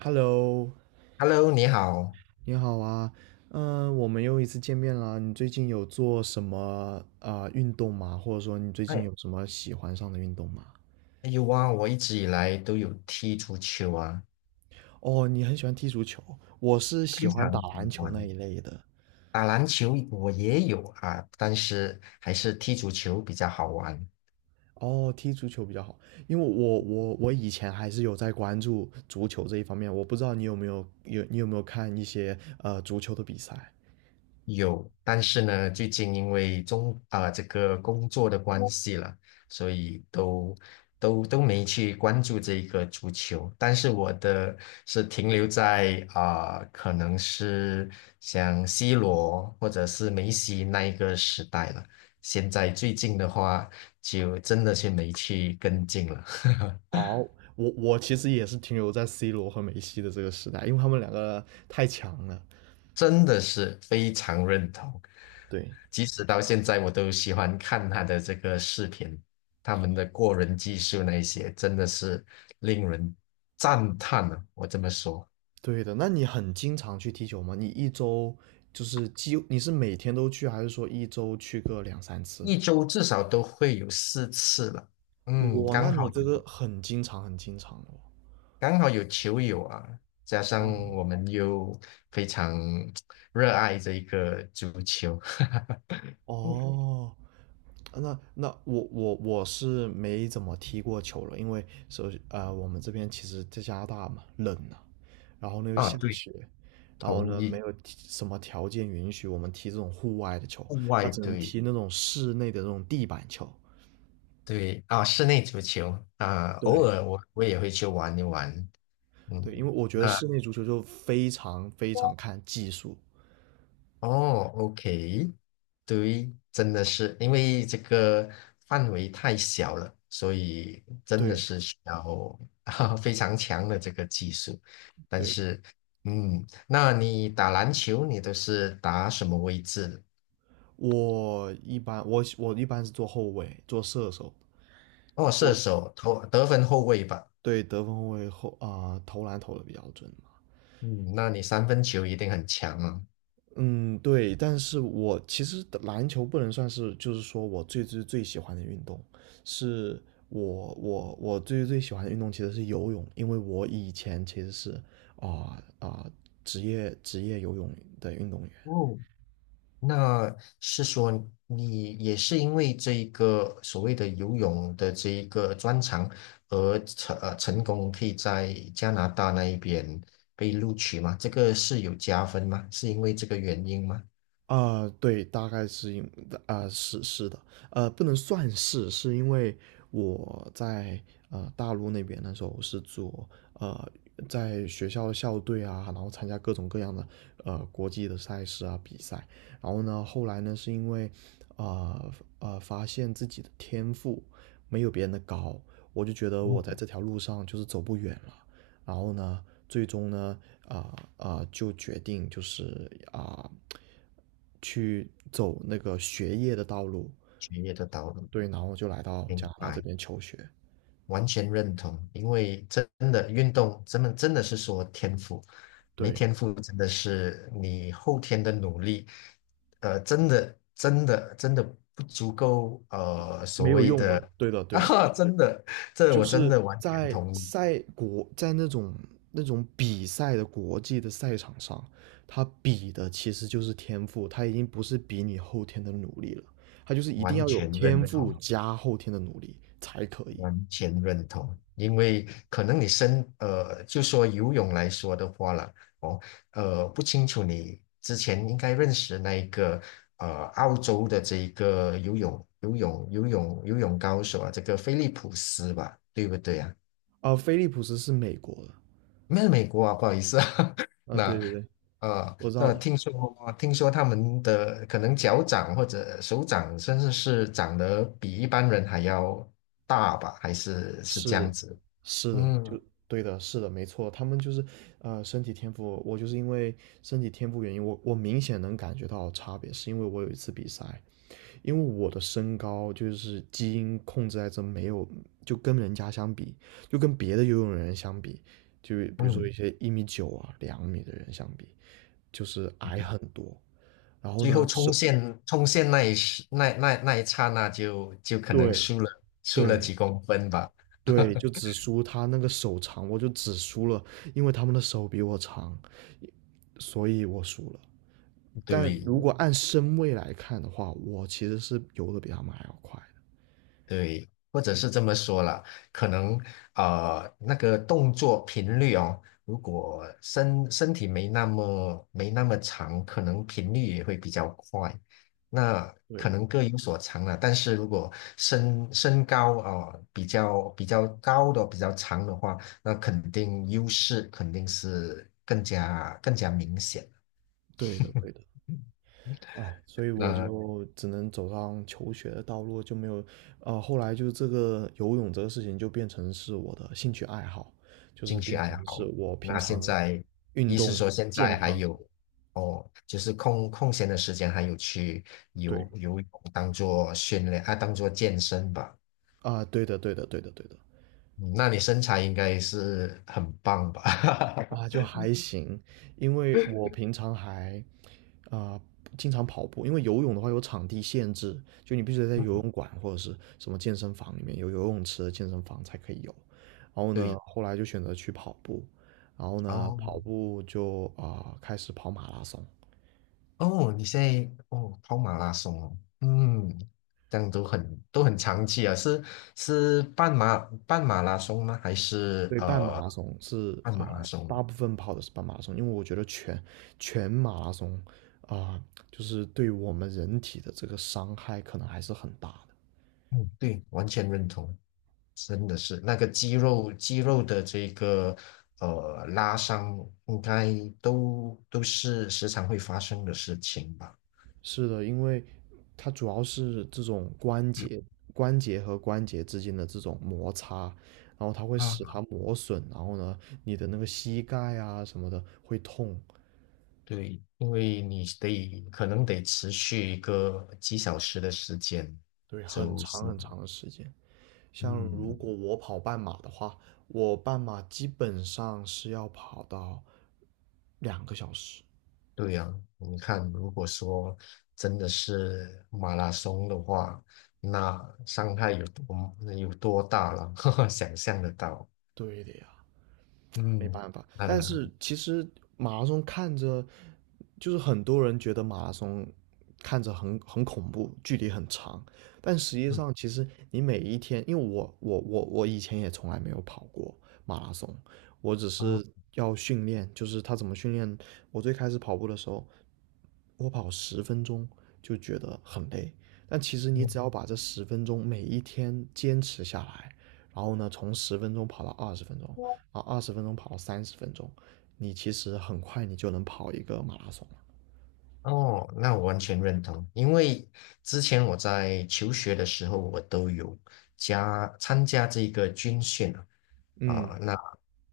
Hello，Hello，你好。你好啊，嗯，我们又一次见面啦。你最近有做什么运动吗？或者说你最近哎，有什么喜欢上的运动吗？哎呦哇，我一直以来都有踢足球啊，哦，你很喜欢踢足球，我是喜非欢打常喜篮球欢。那一类的。打篮球我也有啊，但是还是踢足球比较好玩。哦，踢足球比较好，因为我以前还是有在关注足球这一方面。我不知道你有没有看一些足球的比赛？有，但是呢，最近因为这个工作的关系了，所以都没去关注这一个足球。但是我的是停留在可能是像 C 罗或者是梅西那一个时代了。现在最近的话，就真的是没去跟进了。哦，我其实也是停留在 C 罗和梅西的这个时代，因为他们两个太强了。真的是非常认同。对。即使到现在，我都喜欢看他的这个视频，他们的过人技术那一些，真的是令人赞叹啊！我这么说，对的，那你很经常去踢球吗？你一周就是几，你是每天都去，还是说一周去个两三次？一周至少都会有4次了。嗯，哇，那你这个很经常，很经常了刚好有球友啊，加上哦。我们又非常热爱这一个足球。哦，那我是没怎么踢过球了，因为我们这边其实在加拿大嘛，冷啊，然后呢又啊，下对，雪，然后同呢意，没有踢什么条件允许我们踢这种户外的球，户他外只能对。踢那种室内的这种地板球。对啊，室内足球啊，偶对，尔我也会去玩一玩。嗯，对，因为我觉得那室内足球就非常非常看技术。哦，OK，对，真的是因为这个范围太小了，所以真的对是需要 啊非常强的这个技术。但对的。是，嗯，那你打篮球，你都是打什么位置的我一般是做后卫，做射手。哦，射我手、投得分后卫吧。对得分后卫，投篮投的比较准嘛。嗯，那你三分球一定很强啊。嗯，对，但是我其实篮球不能算是，就是说我最最最喜欢的运动，是我最最喜欢的运动其实是游泳，因为我以前其实是啊啊、职业游泳的运动员。哦那是说你也是因为这一个所谓的游泳的这一个专长而成功可以在加拿大那一边被录取吗？这个是有加分吗？是因为这个原因吗？啊，对，大概是因啊，是的，不能算是，是因为我在大陆那边那时候是呃在学校的校队啊，然后参加各种各样的国际的赛事啊比赛，然后呢，后来呢是因为啊发现自己的天赋没有别人的高，我就觉得我在嗯，这条路上就是走不远了，然后呢，最终呢，就决定就是啊、呃去走那个学业的道路，学业的道路，对，然后就来到加明拿大这白。边求学，完全认同，因为真的运动，真的真的是说天赋，没对，天赋真的是你后天的努力，真的真的真的不足够，所没有谓用的 的，对的，对的，啊，真的，这就我真是的完全在同意，赛国，在那种比赛的国际的赛场上，他比的其实就是天赋，他已经不是比你后天的努力了，他就是一定完要有全天认赋同。加后天的努力才可以。完全认同，因为可能你就说游泳来说的话了，哦，不清楚你之前应该认识那一个澳洲的这一个游泳高手啊，这个菲利普斯吧，对不对啊？而菲利普斯是美国的，没有美国啊，不好意思啊，啊，对那。对对，我知道，那听说他们的可能脚掌或者手掌，甚至是长得比一般人还要大吧，还是这样是，子？是的，嗯，就对的，是的，没错，他们就是，身体天赋，我就是因为身体天赋原因，我明显能感觉到差别，是因为我有一次比赛，因为我的身高就是基因控制在这没有，就跟人家相比，就跟别的游泳人相比，就比如说嗯一些1.9米啊、2米的人相比，就是嗯，矮很多，然后最呢，后冲是，线冲线那一刹那就可能对。输了对，几公分吧，对，就只输他那个手长，我就只输了，因为他们的手比我长，所以我输了。但对，如果按身位来看的话，我其实是游的比他们还要快的。对，或者是这么说了，可能那个动作频率哦，如果身体没那么长，可能频率也会比较快。那可对，能各有所长了，但是如果身高比较高的比较长的话，那肯定优势肯定是更加明显。对的，对的。哎，所以我那就只能走上求学的道路，就没有，后来就这个游泳这个事情就变成是我的兴趣爱好，就是兴趣变爱成是好。我平那现常在，运一是动说现健在还康。有哦，就是空闲的时间还有去对，游泳，当做训练啊，当做健身吧。啊，对的，对的，对的，对的。嗯，那你身材应该是很棒吧？啊，就还行，因为我平常还啊、经常跑步，因为游泳的话有场地限制，就你必须得在游嗯泳馆或者是什么健身房里面有游泳池的健身房才可以游。然后呢，对，后来就选择去跑步，然后呢，哦跑步就开始跑马拉松。哦，你现在哦跑马拉松哦，嗯，这样都很长期啊，是半马拉松吗？还是对，半马拉松是半啊、马拉松？大部分跑的是半马拉松，因为我觉得全马拉松啊、就是对我们人体的这个伤害可能还是很大的。嗯，对，完全认同。真的是那个肌肉的这个拉伤，应该都是时常会发生的事情吧？是的，因为它主要是这种关节、关节和关节之间的这种摩擦，然后它会使它啊，磨损，然后呢，你的那个膝盖啊什么的会痛，对，因为你得可能得持续一个几小时的时间，对，很就长是很长的时间。像如嗯，果我跑半马的话，我半马基本上是要跑到2个小时。对呀、你看，如果说真的是马拉松的话，那伤害有多大了？想象得到，对的呀，没嗯，办法。但呃，是其实马拉松看着，就是很多人觉得马拉松看着很恐怖，距离很长，但实际嗯，上其实你每一天，因为我以前也从来没有跑过马拉松，我只是好。要训练，就是他怎么训练。我最开始跑步的时候，我跑十分钟就觉得很累，但其实你嗯只要把这十分钟每一天坚持下来，然后呢，从十分钟跑到二十分钟，啊，二十分钟跑30分钟，你其实很快你就能跑一个马拉松了。哦，那我完全认同，因为之前我在求学的时候，我都有参加这个军训啊，嗯，那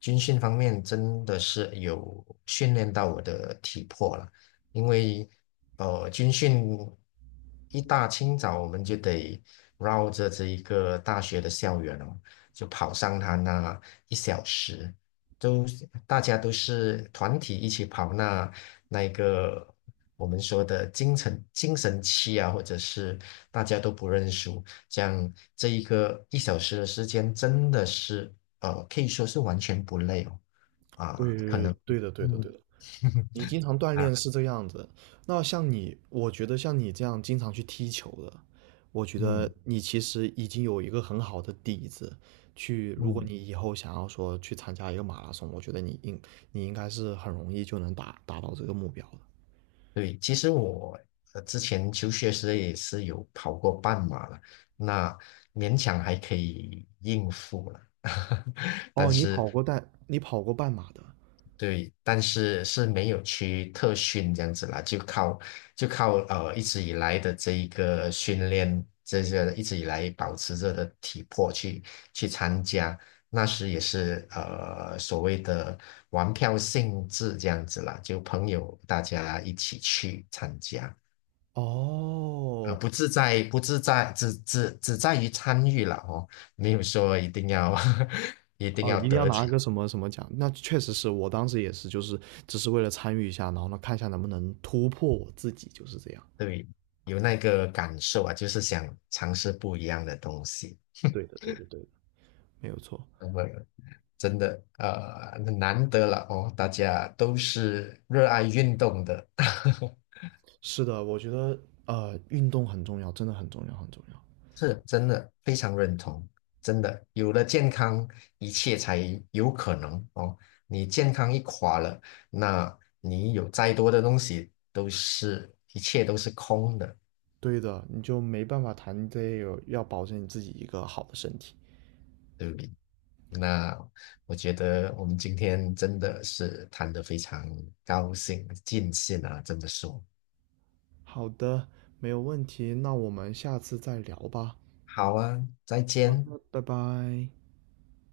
军训方面真的是有训练到我的体魄了，因为军训一大清早我们就得绕着这一个大学的校园哦，就跑上它那一小时，都大家都是团体一起跑那一个我们说的精神期啊，或者是大家都不认输，这样这一个一小时的时间真的是可以说是完全不累哦啊，可对能对的对的嗯 对的，你经常锻啊炼是这个样子。那像你，我觉得像你这样经常去踢球的，我觉得嗯你其实已经有一个很好的底子。如果嗯你以后想要说去参加一个马拉松，我觉得你应该是很容易就能达到这个目标的。对，其实我之前求学时也是有跑过半马了，那勉强还可以应付了。但哦，是你跑过半马的。对，但是是没有去特训这样子啦，就靠一直以来的这一个训练，这些一直以来保持着的体魄去参加，那时也是所谓的玩票性质这样子啦，就朋友大家一起去参加哦，不自在，只在于参与了哦，没有说一定要 一定哦，要一定要得拿奖个什么什么奖？那确实是我当时也是，就是只是为了参与一下，然后呢，看一下能不能突破我自己，就是这样。对，有那个感受啊，就是想尝试不一样的东西。对的，对的，对的，没有错。那么，真的难得了哦，大家都是热爱运动的，是的，我觉得运动很重要，真的很重要，很重要。是真的非常认同。真的，有了健康，一切才有可能哦。你健康一垮了，那你有再多的东西都是一切都是空的。对的，你就没办法谈这个，要保证你自己一个好的身体。那我觉得我们今天真的是谈得非常高兴，尽兴啊，这么说。好的，没有问题。那我们下次再聊吧。好啊，再好见。的，拜拜。